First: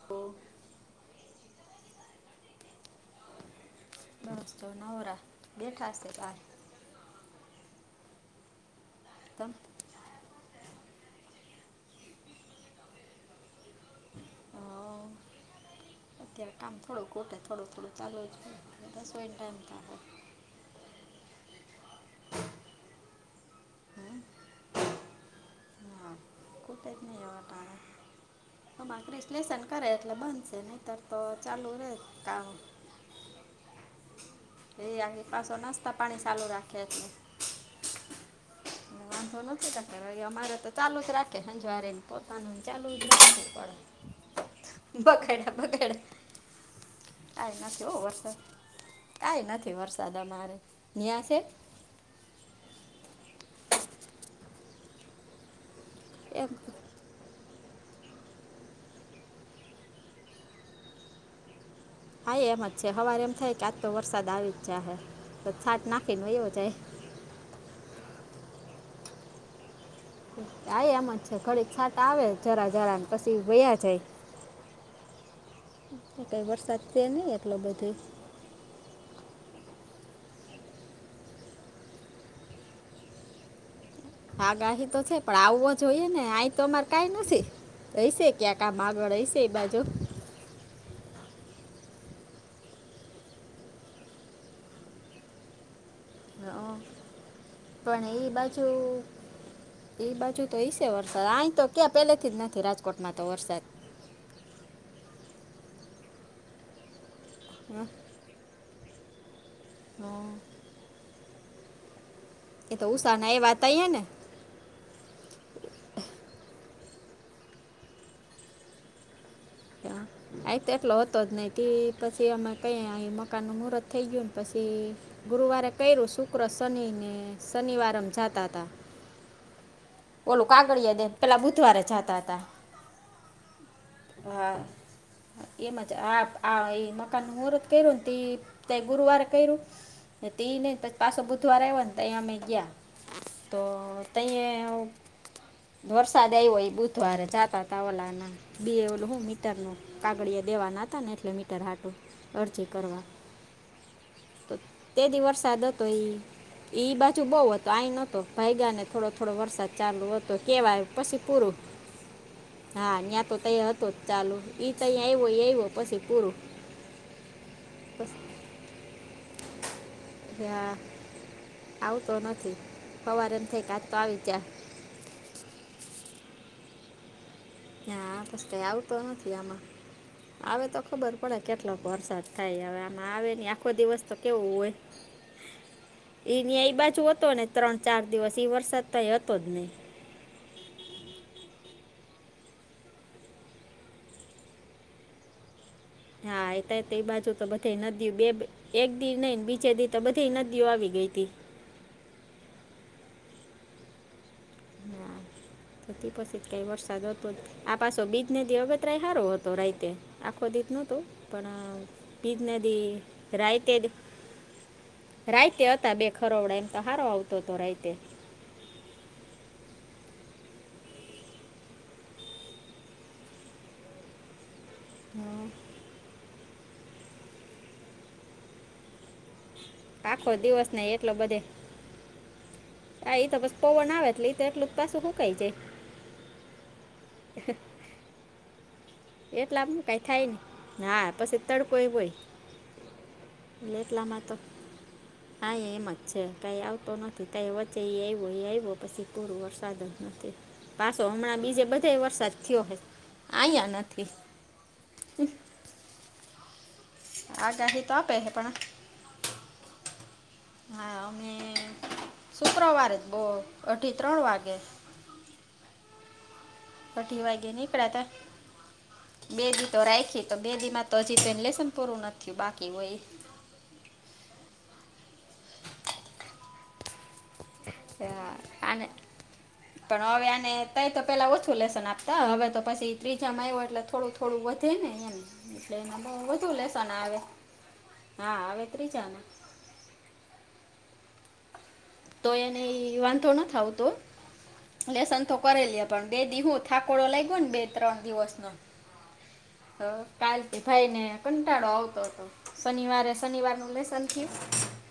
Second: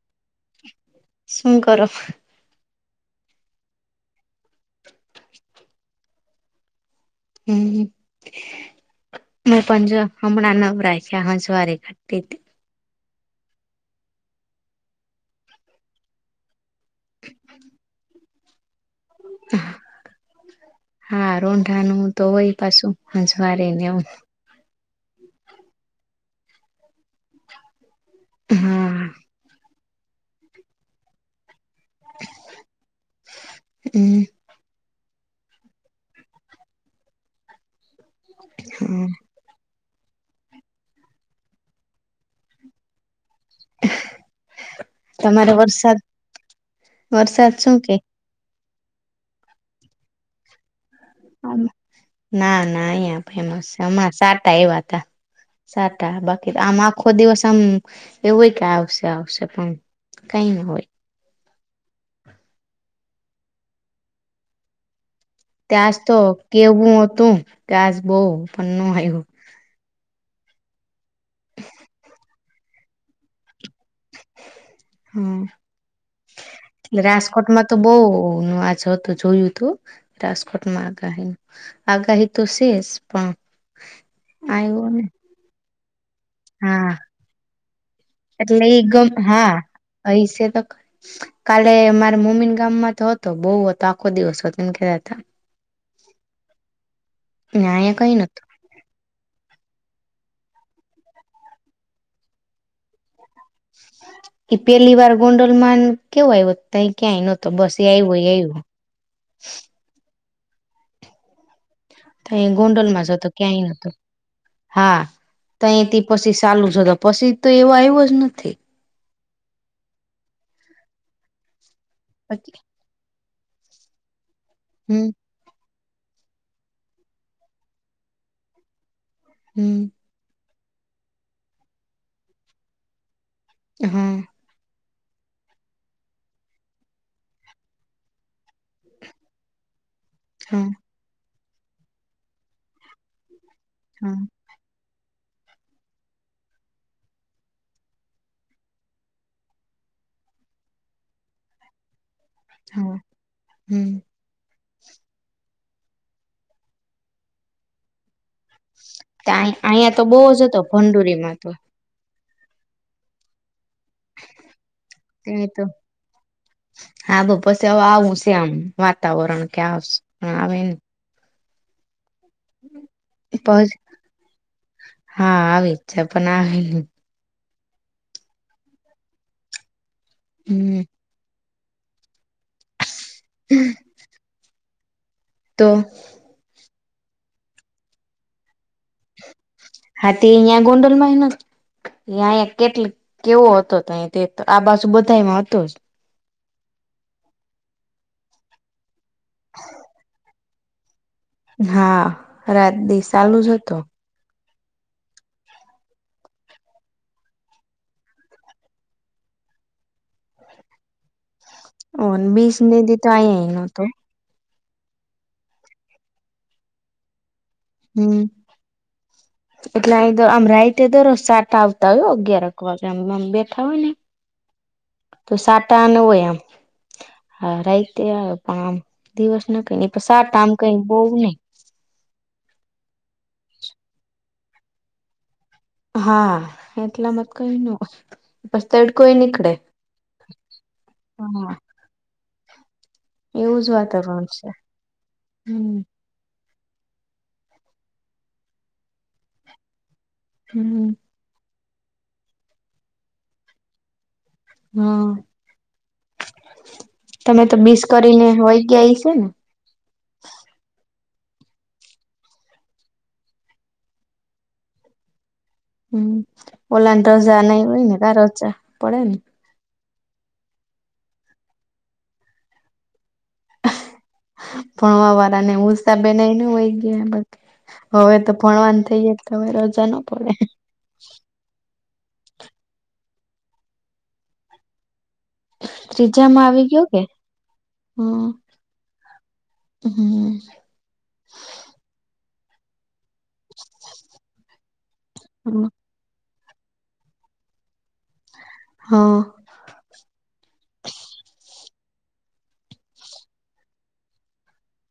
[unintelligible] શું કરો? બસ તો નવરા બેઠશે કલ હમ્મ તમ ને પંજા હમણા નવરા થયા [unintelligible] તી તી હા અત્યારે કામ થોડું ગોટે થોડું થોડું ચાલુ છું. બસ વાઇ ટાઈમ થાય. હા રોઢા નું તો હોય પાછું સંજવારીને એવુ. કોઈ ટાઈપ ની આવે હા ત્યાંને [unintelligible] લેસન કરે એટલે બંધશે નહીતર તો ચાલુ રહે જ કામ. હમ્મ. એ આખી પાછો નાસ્તા પાણી ચાલુ રાખે છે. વાંધો નથી તમતારે તો ચાલુ જ રાખે સંજવારી ને પોતાનું ચાલુ જ રાખે [unintelligible] તમારે બખેડા વરસાદ બખેડા વરસાદ શું કે? કઈ નથી વરસાદ અમારે ન્યાં છે? ના ના અહીયાં ફેમસ હમણાં સાટા આયવા તા સાટા એમ બાકી આમાં આખો દિવસ આમ એવું હોય કે આવશે આવશે પણ કઈ ના હોય. હા એ એમ જ છે હવાર એમ થાય કે આજ તો વરસાદ આવી જ જાહે. તો છાંટ ત્યા તો નાખીને વયો કેવું તું ત્યા બો પણ નો આયવો. આ એમ જ છે ઘડી છાટ આવે જરા જરા ને પછી વયા જાય. હમ કંઈ વરસાદ એ છે નહીં એટલો રાજકોટમાં તો બધો બહુ ન આજ હતો. તો જોયું તું રાજકોટમાં આગાહી. આગાહી તો શેસ પણ. આગાહી આવ્યો તો ને છે પણ આવવો જોઈએ ને આ તમારે હા કઈ નથી હયશે ક્યાં કામ આગળ હયશે એ બાજુ. અહી સેતો. કાલે મારા મમ્મીને ગામમાં તો હતો બહુ હતો આખો દિવસ હતો એને કેતા હતા. હ હતા અહીંયા પણ કઈ એ નતું બાજુ એ બાજુ તો એઈ છે, વરસાદ આહી તો ક્યાં પેલેથી જ નથી રાજકોટમાં તો વરસાદ, એ પેલી વાર ગોંડલમાંન કેવો આવ તય ક્યાંય નતો બસ એ હં. આપવો ઈ આયવો હમ એ તો ગોંડલ માં જ હતો ઉષાના એવા ક્યાંય તઈએ નતો. ને હા તો અહીથી પછી ચાલુ છે તો પછી તો એવો આવ્યો જ નથી. આ તો એટલો હતો જ નહિ પછી અમે કયે આયા મકાન નુ મુહૂર્ત થઈ ગયું ને. પછી હમ ગુરુવારે કર્યું શુક્ર શનિને શનિવાર અમે જાતા હતા. હમ ઓલું કાગળિયા દે પેલા બુધવારે જાતા હતા. હા. હા. એમ જ આ આ મકાનનું મુહૂર્ત કર્યું ને ત ગુરુવારે કર્યું. તે હા નહી પછી પાછો બુધવારે આવ્યો ને તો અહીંયા અમે ગયા તો હા તહીંયા. વરસાદ આવ હોય બુધવારે જાતા તાવલા ના બી એલું હું મીટર ન આાગળ દેવાના હતા ને એટલે મીટર હાટું. અરજી હા કરવા. હમ તો તેથી વરસાદ હતો ઈ બાજુ બહુ હતો આઈ નોતો. ભાઈગા ને થોડો થોડો વરસાદ અહિયાં તો ચાલુ બહુ હતો જ કેવાય પછી ભંડુરીમાં તો પૂરું, હા યાં તો ત એ હતો. ચાલો એ ત અહીંયા તે આવ્યોય એ તો આવ્યો પછી પૂરું. હા બ પછી હ આવું છે પછી આમ વાતાવરણ કે આવ પણ આવે હા ને આવતો નથી સવાર એમ થઈ પછ કાજ તો આવી જાય હા આવેવેચચ પણ આવે હ આ પ આવતો નથી આમાં આવે તો હમ ખબર પડે કેટલો વરસાદ, થાય હવે આમાં આવે નને આખો દિવસ તો કેવું હોય. તો. એ ન્યા એ બાજુ હતો ને ત્રણ ચાર દિવસ એ વરસાદ તો હતો જ નઈ. હા તે અહીંયા ગોંડલમાં ન એ અહીયાયા કેટલી કેવો હતો અહી આ બાજુ બધામાં હતો જ હા એત્યા તે બાજુ તો બધે નદી બે એક દી નહી ને બીજે દી તો બધી નદીઓ આવી ગઈ તી હા આત દ ચાલુ જ હતો. ના અતી પછીત કરી વરસાદ હતો. આ પાછો બીજ ન દિ અવેતરાય સારો હતો રાઈતે આખો દીજ ન હતું. પણ બીજ બીસ ને દી તો અહીયા રાયતે નતો રાઈતે હતા બે ખરોવડા એમ તો હારો આવતો હતો રાય હમ. એટલે અ તો આમ રાઈટે દરસ સાટ આવતા હોય અગિયારક વાગેમ બેઠા હોય ને [inaudible] [unintelligible] તો હમ. સાટા ન હોય આમ હા રાઈતે આવ આમ. દિવસ ના કઈ સાત આખો આમ દિવસ કઈ એટલો બોવુ ને. બધે આ ઇ ત બસ પોવન આવેટલી તો એટલું જ પાછું શું કઈ જાય. હા એટલા માં કઈ નોય બસ તડકોય. નીકળે એટલામને કાઈ થાય નને હા પછી તડકો એ હોય. એવું જ લેટલામાં વાતાવરણ તો છે હા હમ એમજ. છે કાંઈ આવતો નથી તઈ વચે એ આવ્યો એ આવ્યો પછી પૂરું વરસાદ જ નથી. હમ પાછો હમણાં બીજે બધા વરસાદ થયો હે આયા નથી. હમ તમે તો આગાહી બીસ આપે કરીને છે પણ હોઈ ગય છે ને. હા અમે શુક્રવારે જ બહુ અઢી ત્રણ વાગે. હમ ઓલાને અઢી રજા વાગે ન હોય નીકળ્યા ને ત હતા રજા પડે ને બે દી તો રાયખી તો બેદીમાં તો હજી તો ને લેશન પૂરું નથી થિયું બાકી હોય. ભણવા વાળાને ઉસ્તા બેના ન હોય ગયા બ હવે તો અ, ભણવાન થઈએે તો હવે રજા ના પડે. ન‌ઇ તો પેલા ઓછુ લેશન આપતા હવે તો પછી ત્રીજા માં આવું એટલે થોડું થોડું વધે ને એમ. એટલે એ બ‌ઉ ત્રીજામાં વધુ આવી ગયો લેશન કે આવે હમ હા આવે ત્રીજા માં. હમ. તો એને ઇ વાંધો ન આવતો લેસન તો કરેલી પણ બે દીહું થાકોડો લાગ ગ્યો ને બે ત્રણ દિવસનો. હા. હ કાલતી ભાઈ ને કંટાળો આવતો હતો. શનિવારે શનિવાર નું લેસન થયું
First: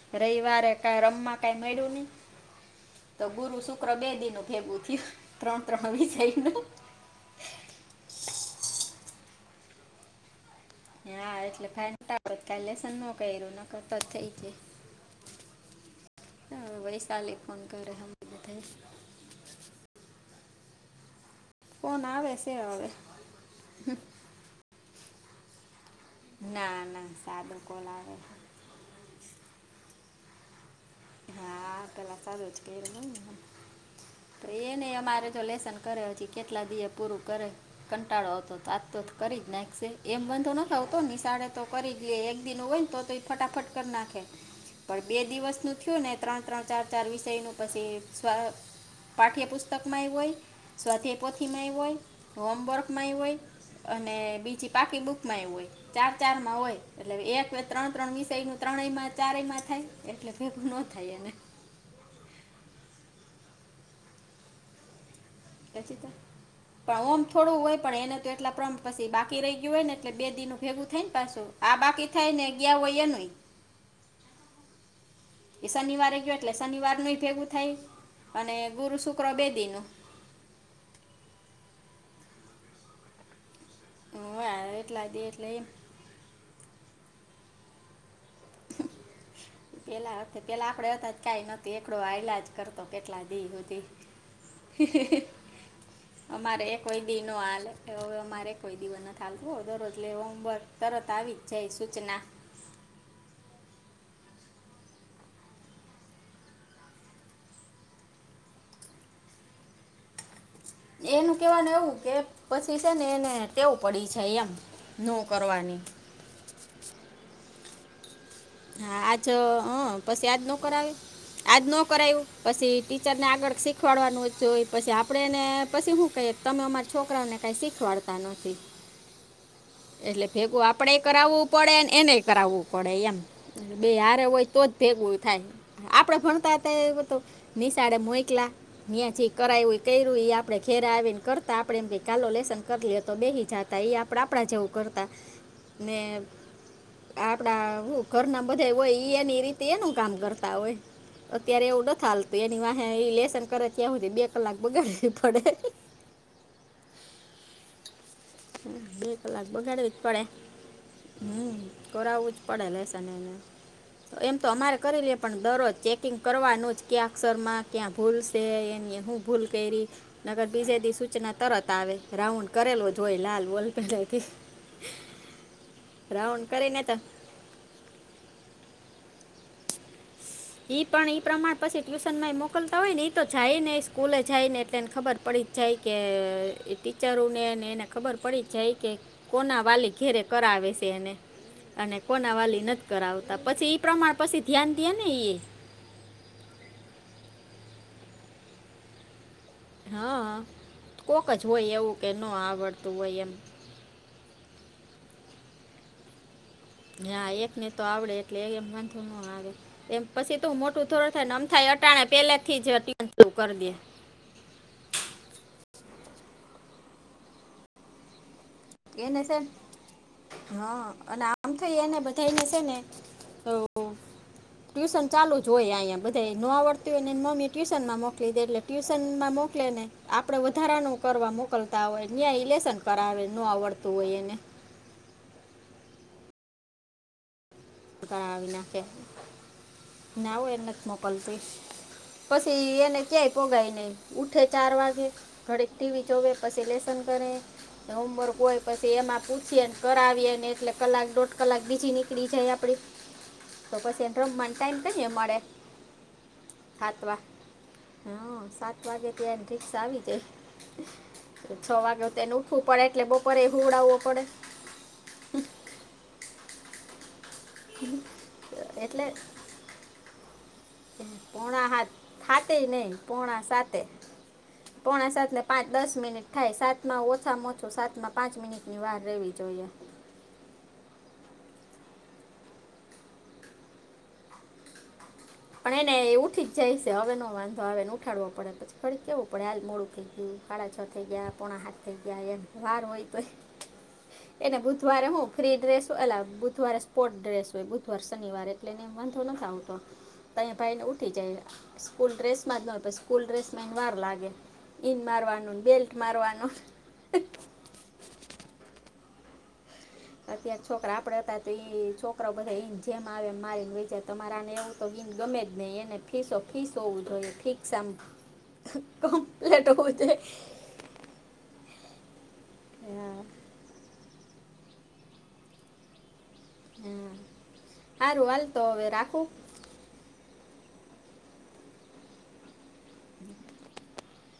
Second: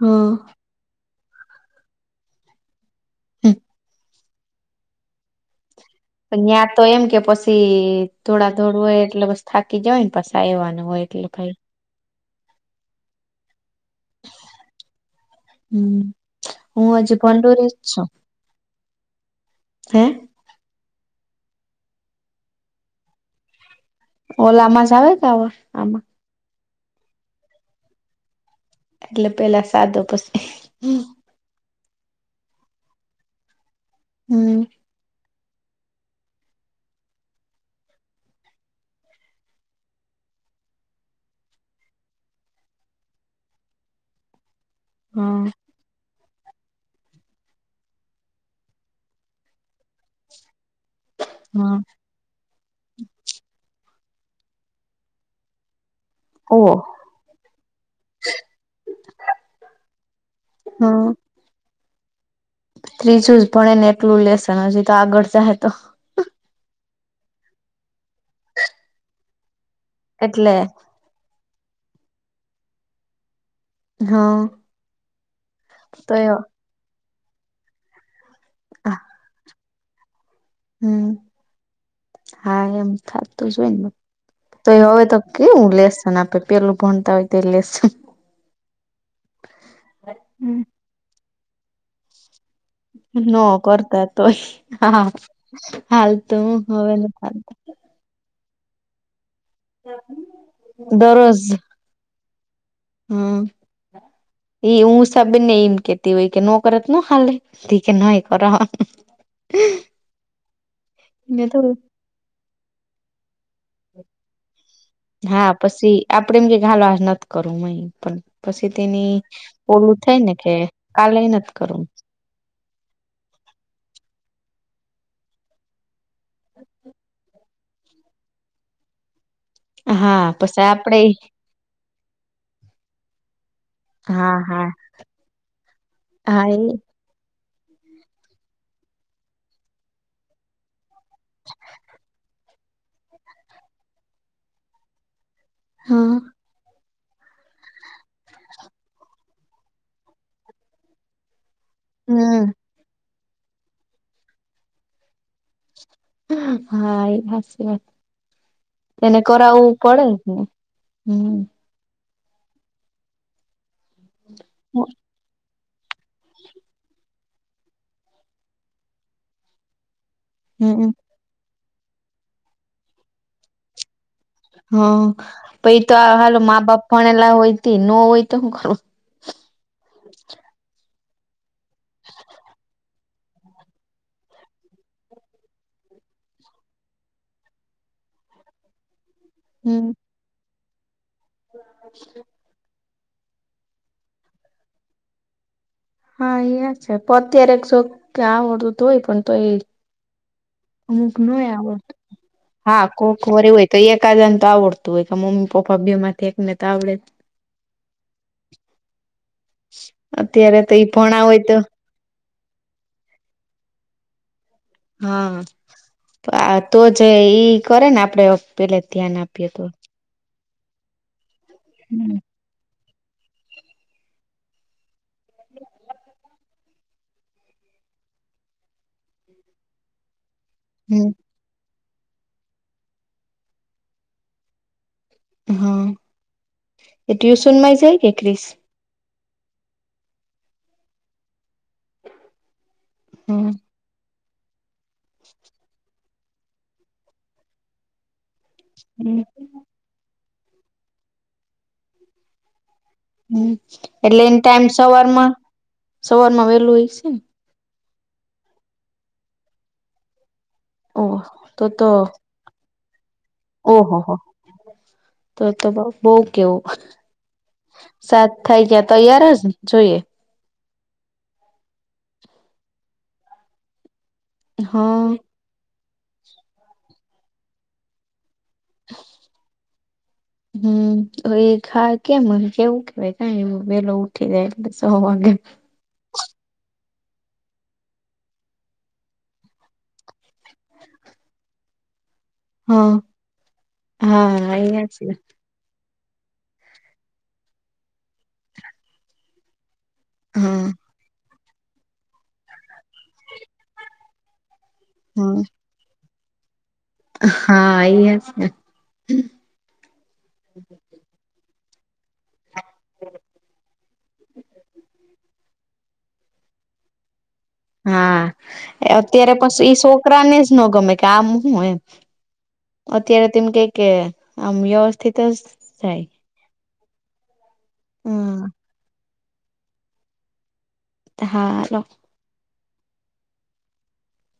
હા રવિવારે કઈ રમવા કઈ મેળ્યુ નહી. તો ગુરુ શુક્ર બે દિ નુ ભેગું થયું ત્રણ ત્રણ વિષય પણ નું. ત્યાં તો એમ કે પછી ધોડાધોડું હોય એટલે બસ થાકી જવાય ને પછા એવાના. હા એટલે ફાઈડ [inaudible] લેસન નો કયરું ન કરતો જ થઇ જાય. હું આજે વૈશાલી ફોન ભંડોરે છું. [unintelligible] હે. ફોન આવે સે હવે. ઓલામાં જાવે ટાવર આમાં. ના ના સાદો કોલ આવે. એટલે પેલા સાદો પછી. હા પેલા સાદો ઘેર હોએ ને હમ ઇ ને અમારે. તો લેશન કર્યો હજી કેટલા દિએ પૂરું કરે. કંટાળો આવતો તો આજ તો કરી જ નાખશે એમ વાધો નોતો આવતો નિશાળે તો કરી જ લે એક દિ નો હોય તો. તો ઇ ફટાફટ કરી નાખે પણ બે હા દિવસનું થિવુ ને ત્રણ ત્રણ ચાર ચાર વિષય નું પછી સ્વ પાઠ્યપુસ્તકમાં એવું હોય. સ્વાધાય પોથીમાં હા એવું હોય. હોમવર્કમાં એવું હોય અને બીજી પાકી બુકમાંય હોય. ચાર ચાર માં હોય ઓહ એટલે એક ત્રણ ત્રણ વિષયનું ત્રણેય માં ચારયમાં થાય એટલે. નો હા થાય એને. ત્રીજું જ ભણે ને એટલું લેશેન હજી તો આગળ જાહે તો પછી તો પણ ઓમ થોડું હોય પણ એને તો એટલા પ્રમ પછી બાકી રહી ગયું હોય ને એટલે બે દિનું ભેગું થઈ ને પાછું આ બાકી થાય ને ગયા હોય એ નહી. હા. એ તો શનિવારે એ ગયો એટલે શનિવાર નય ભેગું થાય અને ગુરુ શુક્ર બે દી નુ. હમ હા એમ થાતું જ હોય ને. હા તો એ હવે એટલા તો દી એટલે એમ કેવું લેસન આપે પેલું ભણતા હોય તો એ લેસન પેલા પેલા આપડે હતા જ કઈ ન એકડો આયલા જ કરતો કેટલા ન [unintelligible] હાલ અમારે એ કોઈ દી ન હાલે એ હવે અમારે કોઈ દિવસ ન ચાલતું હો દરરોજલે હોમવર્ક તરત આવી જ જાય સૂચના. હા. એ હું સ બને એમ કેતી હોય કે નો કરેત નો હાલે દી કે નય કર હો એનું કેવાનું એવું કે પસી સે ને એને ટેવ પડી છે એમ ન કરવાની. આપણે એમ કે હાલો આજ નથી કરવુ એમ પણ પછી હા તેની આજ હ ઓલું થાય પસી ને આજ કે ન કરાવી કાલે નથ આજ ન કરવું કરાયું પસી ટીચરને આગળ શીખવાડવાનું હોય પસી આપણેને પસી હું કહીએ તમે અમારા છોકરાઓને કાંઈ શીખવાડતા નથી. એટલે હા પછી ભેગું આપણેે આપડે કરાવવું પડેને એને કરાવવું પડે એમ. બે હારે હા હોય તો હા જ ભેગું થાય આપડે ભણતા હતા એ બ તો નિશાળે મોયકલા ન્યા જે કરાયું કર્યું એ આપડે ઘેરા આવીને કરતા આપડે એમકે ચાલો લેશન કર લ્યો તો બેહિ જાતા એ આપણા આપણા જેવું કરતા ને હા આપણા હું ઘર ના બધા હોય ને રીતે એનું કામ કરતા હોય અત્યારે એવું નથ હાલતું હમ એની વાત હા એ લેેશન કરે ત્યા હુધી બે કલાક બગડવી પડે. હા એ હાચી વાત બે એને કલાલ કરાવવું બગાડવી જ પડે ને હમ હમ્મ કરાવવું જ પડે લેશેન એને એમ તો અમારે કરી લેએ પણ દરરોજ ચે કિંગ કરવાનું જ ક્યાં અક્ષર માં ક્યાં ભૂલ છે એની હું ભૂલ કરી નગર બીજે હમ દી સૂચના તરત આવે રાઉન્ડ કરેલુ જ હોય લાલ બોલપેનેથી હા પહિ તો હાલો મા કરીને બાપ તો ભણેલા હોય ત ન હોય તો હું કરવું ઈ પણ ઈ પ્રમાણ પછી ટ્યુશન માં એ મોકલતા હોય ને તો જાય ને સ્કૂલે જાય ને એટલેને ખબર પડી જ જાય કે ટીચરો નોને એને ખબર પડી જાય કે કોના હમ વાલી ઘેરે કરાવે સે એને અને કોના વાલી નથી કરાવતા પછી એ પ્રમાણે પછી ધ્યાન દઈએ ને ઈ હા ઇયા જ છે [unintelligible] હા અમુક કોક જ નોય હોય આવડતું એવું કે ન હા આવડતું હોય કોક એમ વાર એવું હોય તો એકાદન તો આવડતું હોય કે મમ્મી પપ્પા બે માંથી એક હા એક ને તો આવડે એટલે એમ વાંધો ન આવે. હા એમ પસી તું અત્યારે તો મોટું ઈ થોડું ભણા થાય હોય નમ તો થાય અટાણ પેલા થી જ અટું કરી દે હા તો જે ઈ કરે ને આપડે પેલે ધ્યાન એને છે આપીએ તો હા અને આમ થઈ એને હમ બધાને છે ને [unintelligible] ટ્યુશન ચાલુ જ હોય અહીંયા બધા નો આવડત હોય એને મમ્મી ટ્યુશનમાં મોકલી દે એટલે ટ્યૂશનમાં મોકલે ને આપણે વધારાનું હમ કરવા મોકલતા હોય ન્યા ઇલેશન કરાવે ન આવડતું હોય એને હા એ ટ્યુશન માં આવી નાખે ના હો એને નથ મોકલતી પસી કે આપયો હમ ગાય ને ઉઠે ચાર વાગે થોડીક ટીવી જોવે પછી લેસન કરે હોમવર્ક હોય પછી એમાં હમ પૂછીએ ને કર આવીએ ને એટલે કલાક દોઢ કલાક બીજી નીકળી જાય આપડી તો પસી એટલે એન રમવાના ટાઈમ કયે સવારમાં મડે સવારમાં વેલું હોય છે હાતવા ને હા સાત વાગે તેની રીક્ષા આવી ઓહ જાય છ વાગે તે એનું ઉપાડા એટલે બહું ઓહ હો હો તો તો બહુ કેવું સાત થાય ત્યાં એટલે તૈયાર જ જોઈએ પોણા હાત હાતે નહી પોણા સાતે હા પોણા સાતને પાંચ દસ મિનિટ થાય સાતમાં ઓછામાં ઓછું સાતમાં પાંચ મિનિટની વાર રહેવી જોઈએ હમ એ ખા કેમ કેવું કેવાય કાઇ વેલો ઉઠી જાય એટલે સો વાગે પણ એને એ ઉઠી જાય છે હવે ન વાંધો આવે ને ઉઠાડવો પડે પછી ખરી કેવું પડે હાલ મોડું થઈ સાડા છ થઈ ગયા પોણા સાત થઈ ગયા એમ વાર હા હોય તોય હા એને અયા છે બુધવારે હું ફ્રી ડ્રેસ હોય એલા બુધવારે સ્પોર્ટ ડ્રેસ હોય બુધવાર શનિવાર એટલે એને વાંધો નથ આવતો તહીયા હા ભાઈ ને ઉઠી જાય સ્કૂલ ડ્રેસમાં જ ન હોય સ્કૂલ ડ્રેસ માં એને વાર લાગે ઈન હા મારવાનું બેલ્ટ મારવાનું હા એ જ ને અત્યારે છોકરા આપડે હતા તય એ છોકરા છોકરાઓ બધા ઈન જેમ આવે એમ મારીને વય જાય તમારાને એવું તો ઈન ગમે જ નહીં એને ફીસો ફીસો ઉથાયો ઠીક હા અત્યારે પણ ઈ હોવું જોઈએ છોકરા ને જ ન ગમે કે આમ હું એમ હા. અત્યારે એમ કે કે આમ વ્યવસ્થિત જ જાય હમ સારું હાલ તો હવે રાખું હા બોલો હ